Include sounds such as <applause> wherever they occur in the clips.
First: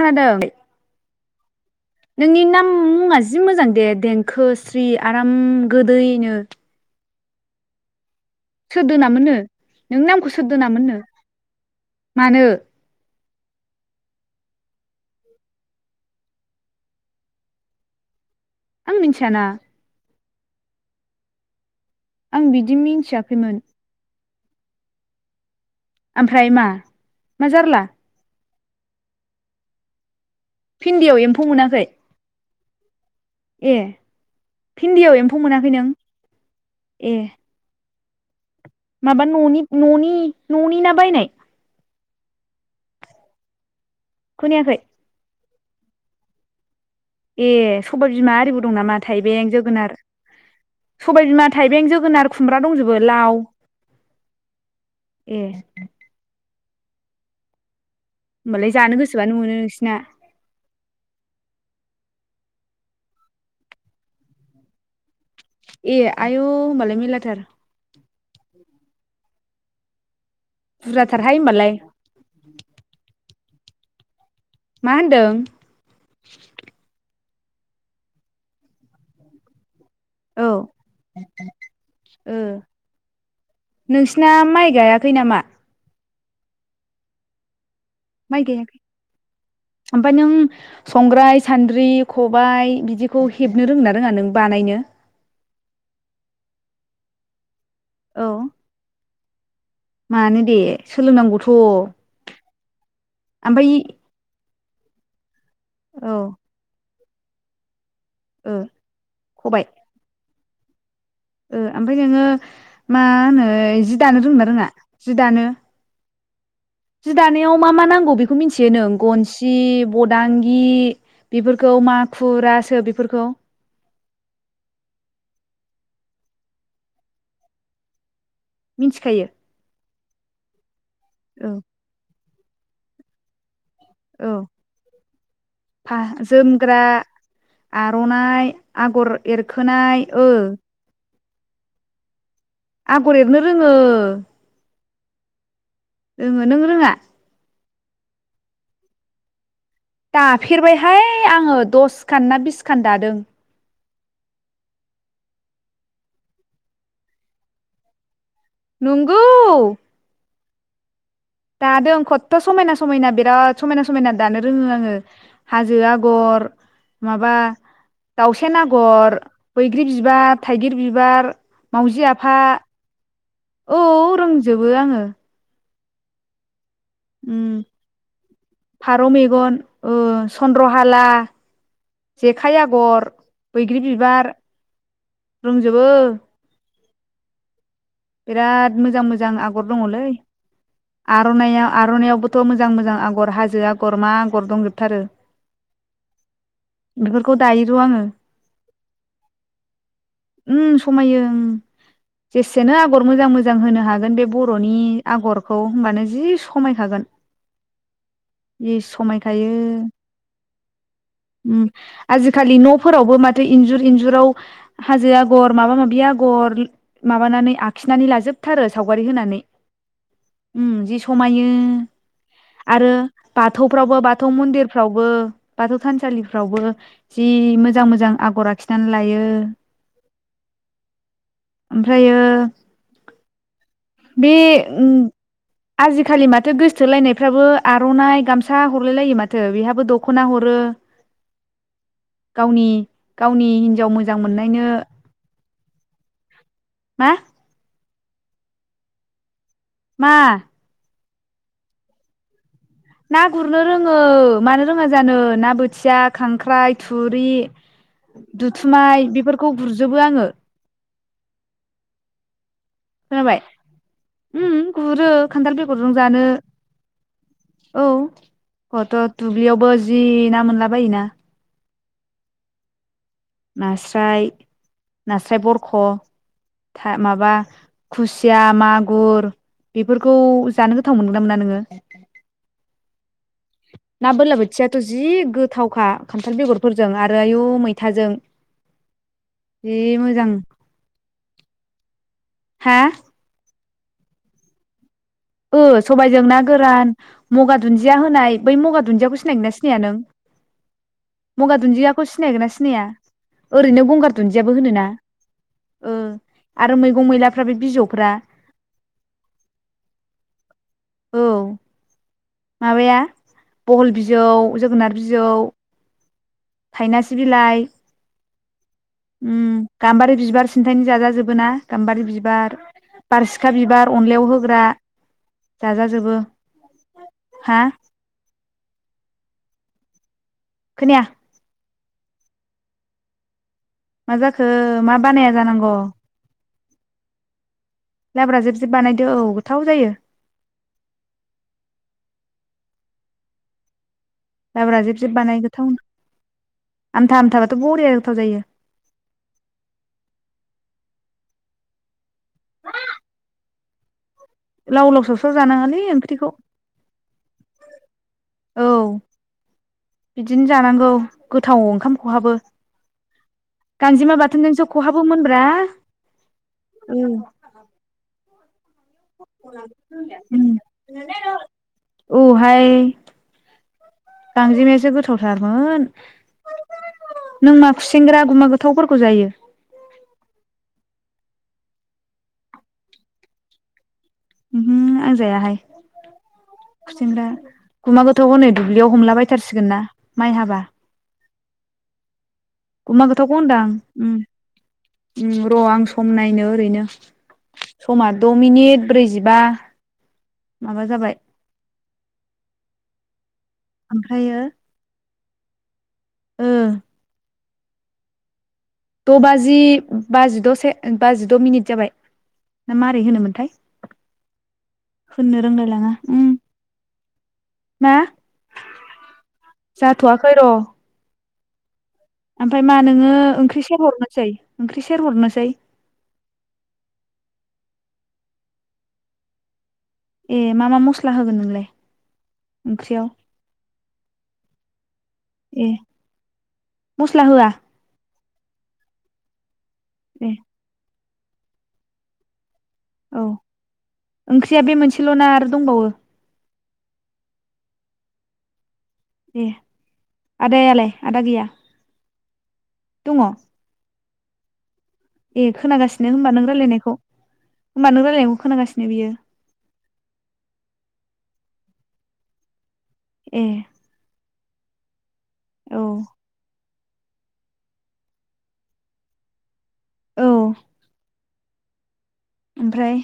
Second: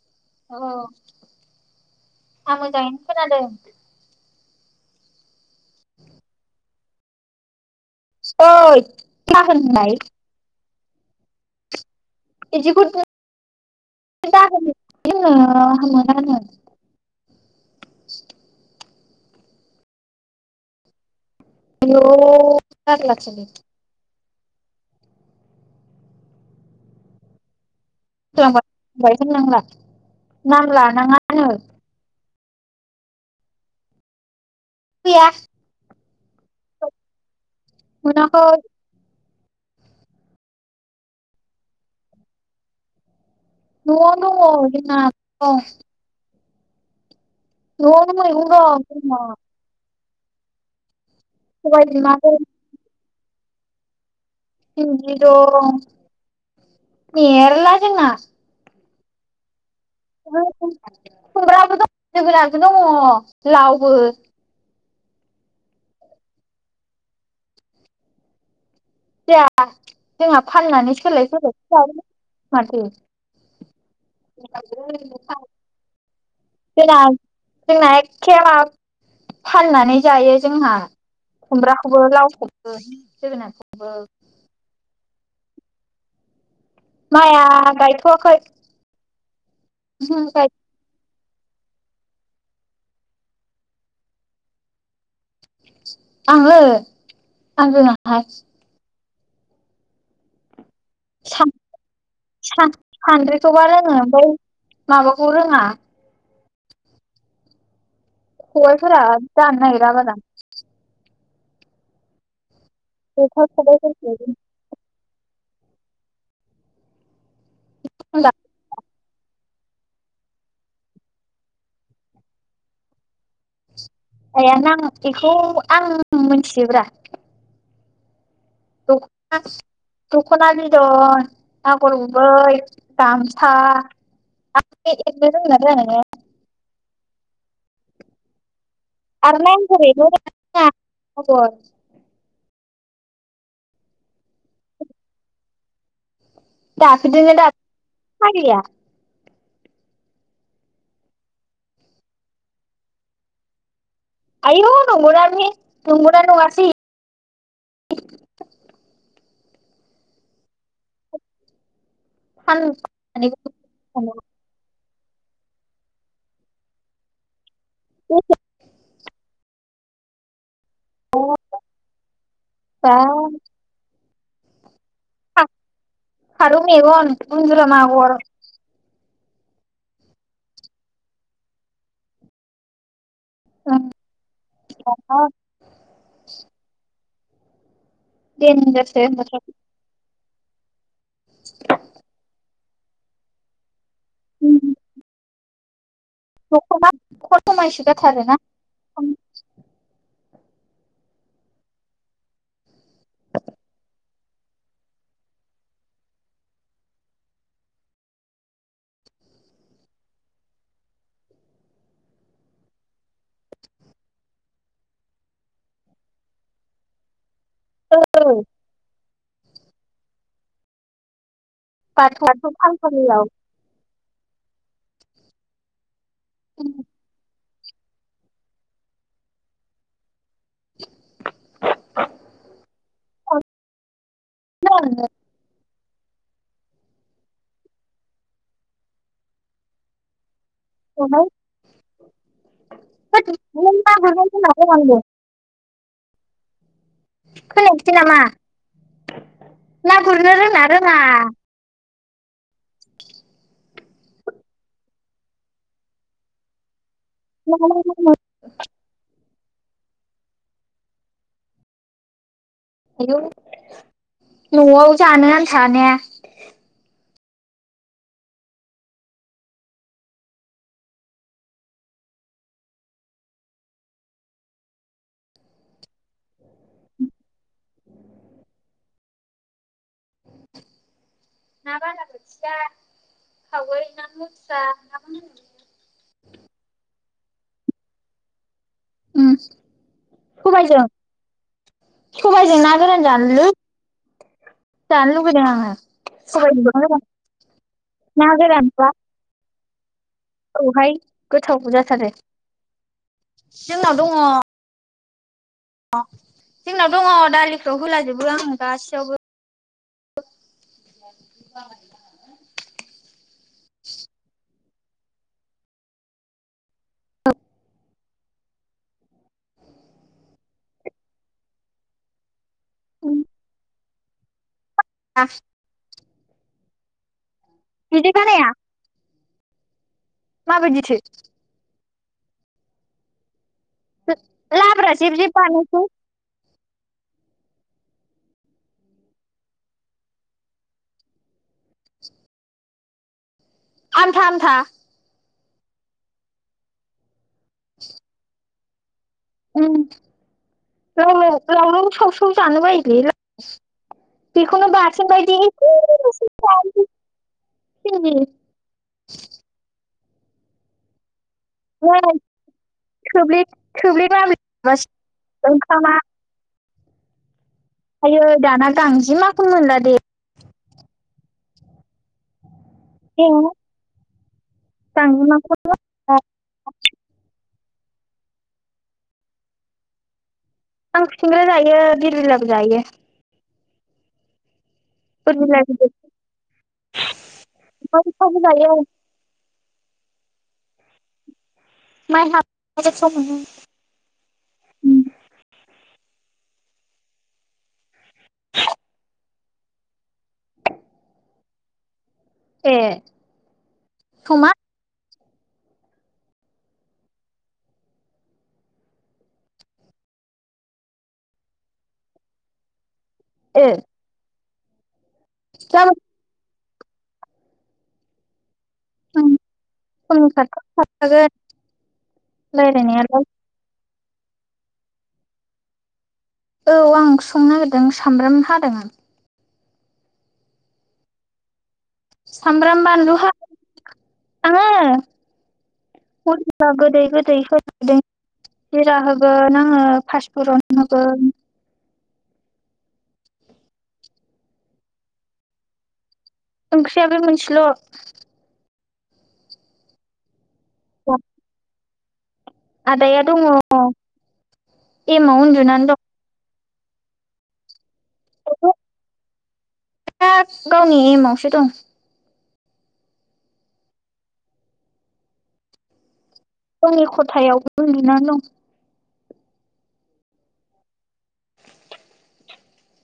खोनादों? औ नोंनि आं नाम मोजाङैनो मुङा खोनादों। जि मोजां दे देंखो स्रि आराम गोदैनो। ओइ सोर दोनामोन नो? दाहोन होननाय नोंनि नामखौ सोर दोनामोननो? मानो इदिखौ दाहोन <unintelligible> मोनानो। <inaudible> आं मिनथियाना। <unintelligible> आं बिदि जारलासो मिथियाखैमोन नोंजों। आमफ्राय मा? मा जारला? <unintelligible> होननांला। नाम भिन्दियाव एम्फौ लानाङानो मोनाखै? ए भिन्दियाव फैया एम्फौ मोनाखै नों? एह। मोनाखै। माबा न'नि न'नि न'नि ना बायनाय? न'आव नो दङ खोनायाखै जोंना दं। ए सबाय न'आवनो मैगं बिमा आरिबो दं नामा? जोंना थायबें जोगोनार सबाइ बिमा, सबाय थाइबें, बिमा जोगोनार, दं खुमब्रा दंजोबो लाव? दं ए मेरला। जोंना होमबालाय जानो गोसोबानो मोनो नोंसि खुमब्राबो दं, जोगोनारबो दङ, लावबो। ए आयु होमबालाय मेलाथार। जाया जोंहा फाननानै सोलाय बुरजाथारहाय होमबालाय सोल'सो लाबोयो माथो। मा होनदों? जोंना जोंना एखे मा फाननानै जायो औ जोंहा खुमब्राखौबो, ओ लावखौबो, जोगोनारखौबो। खै नामा? माया गाय माइ गायाखै? ओमफाय नों संग्राय सानद्रि, खबाय बिदिखौ हेबनो रोंङोना रोङा नों बानायनो? आङो आं रोङाहाय। औ मानो दे? सोलोंनांगौथ' ओमफ्राय सान-सान-सान्द्रिखौबा रोङो ओमफाय माबाखौ रों औ। ओ खबाइफोरा जानो खबाइ नागेरा बारा। ओ ओमफाय नोङो मा होनो जेखाइ जि दानो रोङो खबाइफोरखौ ना रोङा, जि दानो? जि दानायाव मा मा नांगौ बेखौ मिन्थियो नों? गनसि, बदांगि बेफोरखौ माखु, रासो बेफोरखौ? आया नां एखौ आं मोनथियोब्रा। मिथिखायो दखना दख'ना बिदुन औ आगर गु बै, गामसा, औ आर'नाइ एरनो रोंगोना रोङा फा नोङो जोमग्रा, आर'नाइ आगर एरखोनाय ओ। खबर। आगर एरनो रोङो। रोङो नों रोङा? दाखोदोनो <unintelligible> दाफेरबायहाय आङो दसखान ना बिसखान दादों। आयु नंगौदा बि नंगौ ना नङासै। नंगौ। दादों खटथ' समायना समायना साननानै बिराद समायना समायना दानो रोङो आङो। हाजो आगर माबा दावसेन आगर। बैग्रि बिबार थाइगिर बिबार मावजि आफा बा औ। फोरोंजोबो आङो। फारौ मेग उम गुज्रमा आगर फारौ ओ सन्द्र हाला जेखाइ आगर बैग्रि बिबार रोंजोबो। बिराद मोजां देनजारसो दख'ना मोजां आगर दङलै। आर'नाय आर'नायइावबोथ' मोजां मोजां आगर हाजो आगर मा आगर दंजोबथारो। बेफोरखौ दायो र' आङो <unintelligible> ओम समायो जेसेनो आगर मोजां मोजां होनो हागोन बे। बर'नि आगरखौ होनबानो जि समायखागोन। जि समायखायो। <inaudible> आजिखालि न'फोरावबो माथो इन्जुर इन्जुराव हाजो आगर माबा माबि आगर म <unintelligible> माबानानै आखिनानै लाजोबथारो सावगारि होनानै जि समायो। <unintelligible> आरो बाथौफ्रावबो बाथौ मन्दिरफ्रावबो बाथौ थानसालिफ्रावबो जि मोजां। मोजां मोजां आगर आखिनानै लायो। ओमफ्रायो बे। ना आजिखालि माथो गोसथोलायनायफ्राबो आर'नाइ गामसा हरलाय लायो माथो बेहाबो दख'ना हरो गुरनो गावनि गावनि रोंना हिनजाव मोजां रोङा मोननायनो। मा? <inaudible> ना मा गुरनो रोङोना रोङा? ना गुरनो रोङो मानो रोङा जानो ना बोथिया खांख्राइ थुरि दुथुमाय बेफोरखौ गुरजोबो आङो आयौ खोनाबाय उम न'आव गुरो जानो खान्थाल आन्था ने बेगरजों जानो। औ हथ' दुब्लियावबो जि ना मोनला बायोना नास्राय नास्राय बरख' माबा खुसिया मागुर बेफोरखौ जानो गोथाव मोनो ना बालाबोथिया। सावगारि ना लथिया बोरलाबोथियाथ' ना मा जि होनो गोथावखा खान्थाल बेगरफोरजों आरो। आयु मैथाजों। उम जि मोजां। सबायजों सबायजों ना हा गोरान जानोलै। आङो सबायजों ना गोरान सबायजों मगा दुन्दिया ना होनाय बै मगा गोरानबा दुन्दियाखौ सिनायगोन ना सिनाया नों? औहाय मुगा गोथाव दुन्दियाखौ जाथारो सिनायगोन ना सिनाया? ओरैनो गंगार दुन्दियाबो होनोना। ओ अ आरो जोंनाव दङ मैगं मैलाफ्रा बे दालिखौ बिजौफ्रा होलाजोबो आं गासैयावबो। औ। माबाया बहल बिजौ जोगोनार बिजौ। थाइनासे बिलाइ। उम गाम्बारि बिबार सिन्थाय जाजाजोबो ना गाम्बारि बिबार बारसिखा बिबार अनलायाव होग्रा जाजाजोबो हा <unintelligible> माबादि थो? खोनाया मा जाखो लाब्रा मा जेब जेब बानाया जानांगौ। बानायसै लाब्रा जेब जेब बानायदो औ गोथाव जायो। आमथा आमथा लाब्रा जेब जेब बानाय गोथावनो आमथा आमथाबाथ' बरिया गोथाव जायो। औ। राव रावलाव साव साव जानो बायोलै। बेखौनो लाव लाव बाथोन सावसाव बायदि एसे जानाङालै ओंख्रिखौ एसे जायो। औ <unintelligible> बिदिनो जानांगौ गोथाव नै ओंखामखौहाबो थोब्ले थोब्ले गांजिमा बाथोनजोंसो' माब्ले खहाबोमोनब्रा ओंखामा औ आइयै दाना गांजेमाखौ मोनला दे औहाय गांजेमायासो गांजेमाखौ गोथावथारमोन नों मा खुसेंग्रा गुमा गोथावफोरखौ जायो आं खुसेंग्रा जायो बिर बिलाबो जायो। बिरबिलाबो जायो खुसिंग्रा गुमा गोथाव हनै जायो दुब्लियाव हमलाबायथारसिगोन ना माइ हाबा मा माय? गुमा गोथाखौ होनदांं र' आं सम नायनो ओरैनो समा द' मिनिट ब्रैजिबा माबा जाबाय ए ओमफ्रायो समा ओ द बाजि बाजिदसे बाजिद मिनिट जाबाय ना मा ओइ होनोमोनथाय ए होननो रोंलाय लाङा ओ मा गाबोन समनि जाथ'वाखै र' खाथियाव थाखागोन ओमफ्राय मा नोङो रायलायनायालाय ओंख्रि सेर हरनोसै ओंख्रि सेर हरनोसै। औ आं ओंख्रि संनो नागिरदों सामब्राम हादों आं ए मा मा मस्ला होगोन नोंलाय? सामब्राम ओंख्रियाव बानलुहा आङो ए मस्ला होआ <unintelligible> जिरा होगोन आङो दे फासटफुरन होगोन। औ ओंख्रिया बे मोनसेल' न आरो दंबावो। ओंख्रिया बे मोनसेल' दे आदायालाय आदा गैया आदाया दङ एमाव ए उन्दुनानै खोनागासिनो होनोमबा नों रायलायनायखौ होनबा नों रायलायनायखौ दं खोनागासिनो बियो दा गावनि एम आवसो दं ए औ गावनि खथायाव उन्दुनानै दं औ ओमफ्राय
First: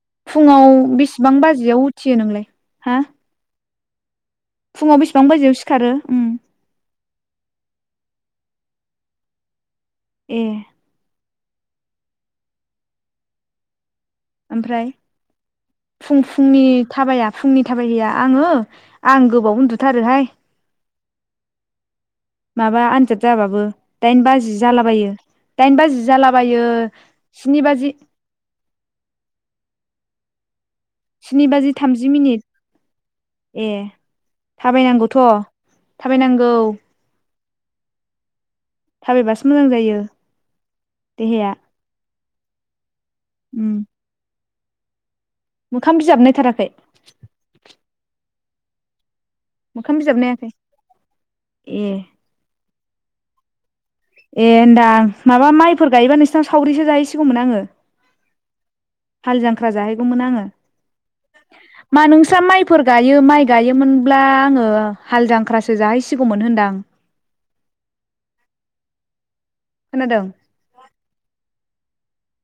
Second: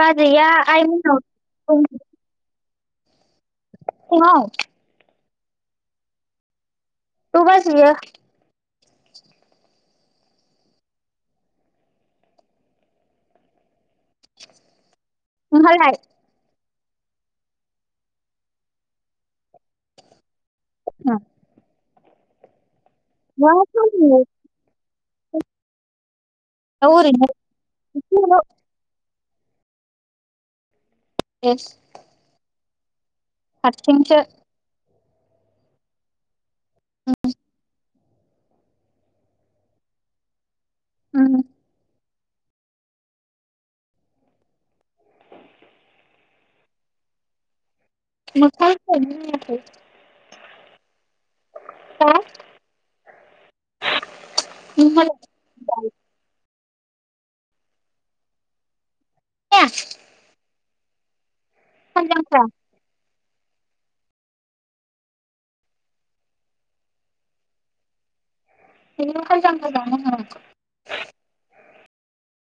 बाजैया फुङाव आइ मोननाव बेसेबां बाजियाव उथियो नोंलाय? हा फुंयाव फुङाव बेसिबां बाजियाव सिखारो उम? द' बाजियो। ए। ओमफ्राय नोंहालाय फुं फुंनि थाबाया फुंनि थाबायहैया आङो आं गोबाव उन्दुथारोहाय हा माबा आनजाद जाबाबो खालामनो दाइन बाजि जालाबायो। दाइन बाजि जालाबायो औ ओरैनो स्नि बाजि <unintelligible> स्नि बाजि एसे थामजि मिनिट ए हारसिंसो थाबायनांगौथ' थाबायनांगौ। <unintelligible> थाबायबासो मोजां जायो उम देहाया उम मोखाम बिजाब नायथाराखै? मोखां <unintelligible> मोखां बिजाबनायाखै ए हा ए होनदां नोंहालाय माबा माइफोर गायोबा <inaudible> नोंसनावसो सावरिसो जाहैसिगौमोन आङो हाल जांख्रा खाल जाहैगौमोन आङो। मा नोंस्रा जांख्रा माइफोर गाय यो माइ गायोमोनब्ला आङो हाल जांख्रासो जाहैसिगौमोन होनदां। बेखौ हाय खोनादों <unintelligible>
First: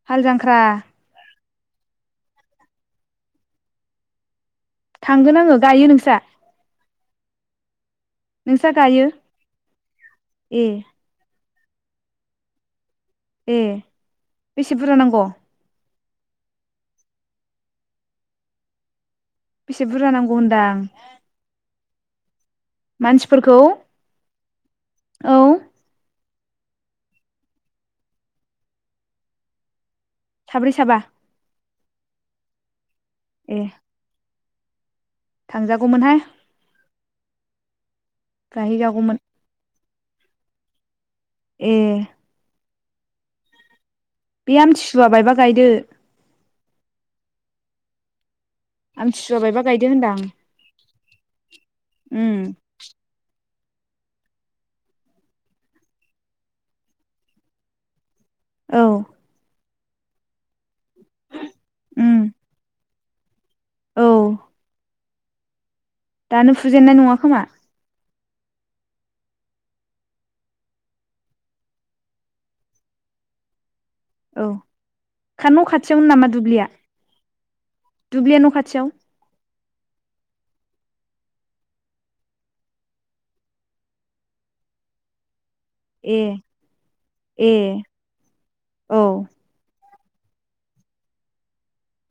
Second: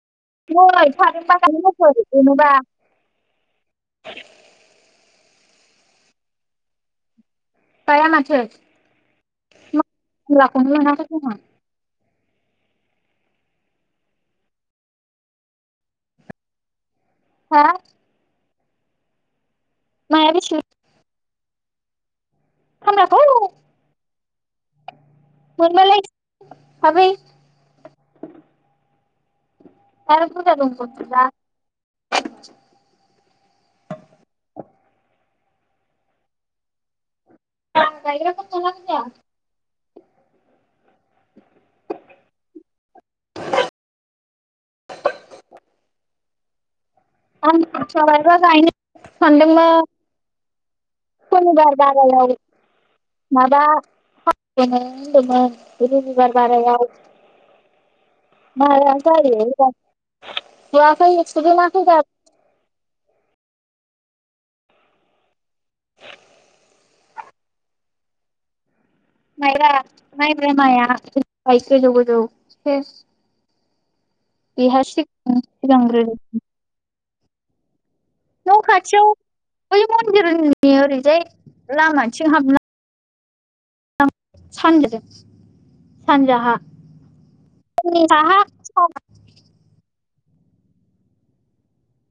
हाल जांख्रा नै थारें <inaudible> थांगोन आङो गायो नोंस्रा? गाया माथो नोंस्रा गायो खामला ए खौनो मोनाखै जोंहा। ए बेसे बुरजा नांगौ? हा? बेसे बुरजा माया नांगौ बेसे होनदां? मानसिफोरखौ औ <inaudible> <inaudible> साब्रै साबा <inaudible> ए। थांजागौमोनहाय। गायहैजागौमोन <inaudible> ए। बे आमथिसुवा बायबा गायदो। आमथिसुवा बायबा गायदो होनदां <inaudible> उम <inaudible> <inaudible> औ <inaudible> उम <inaudible> औ। दानो फुजेनन्नाय नङा खोमा? <inaudible> बेहा सिगां औ न' खाथियावनो सिगांग्रोदों नामा दुब्लिया? दुब्लिया न' खाथियाव? बै मन्दिरनि ओरैजाय लामाथिं हाबलां <inaudible> ए सानजाहा। ए औ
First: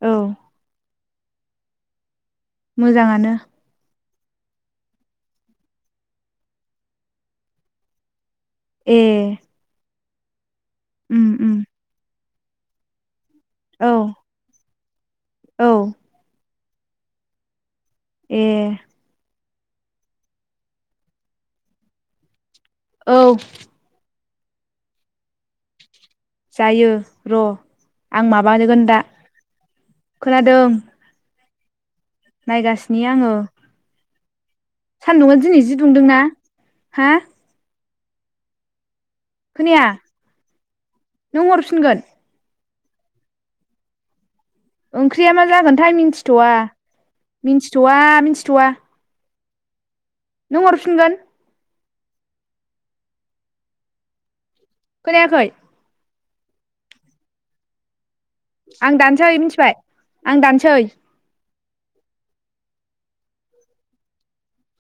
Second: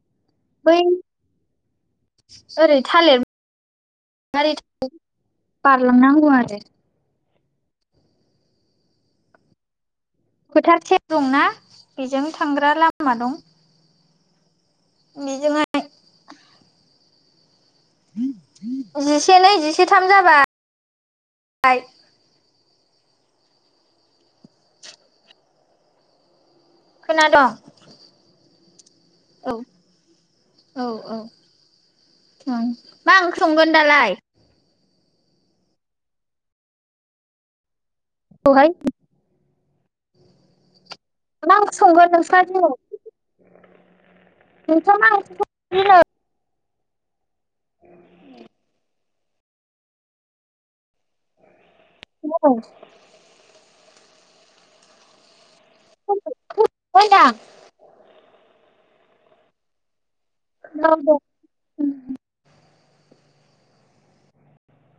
औ। बै ओरै थालिर मोजाङानो <inaudible> ए। फोथार सेर उम दंना उम बेजों थांग्रा लामा दं। औ औ बेजोंहाय ए जिसे नै जिसे थाम जाबाय‌ औ जायो र' खोनादों आं माबारगोन। औ औ औ उम मा ओंख्रि संगोन दालाय? सान्दुंआ दिनै जि दुंदोंना हा औहाय खोनाया नों मा ओंख्रि हरफिनगोन संगोन नोंस्रा दिनै नोंस्रा ओंख्रिया ओंख्रि मा जागोनथाय दिनै मिन्थिथ'वा। मिन्थिथ'वा मिन्थिथ'वा। नों हरफिनगोन <unintelligible> खोनायाखै <unintelligible> आं दानसै मिन्थिबाय आं दानसै। औ दे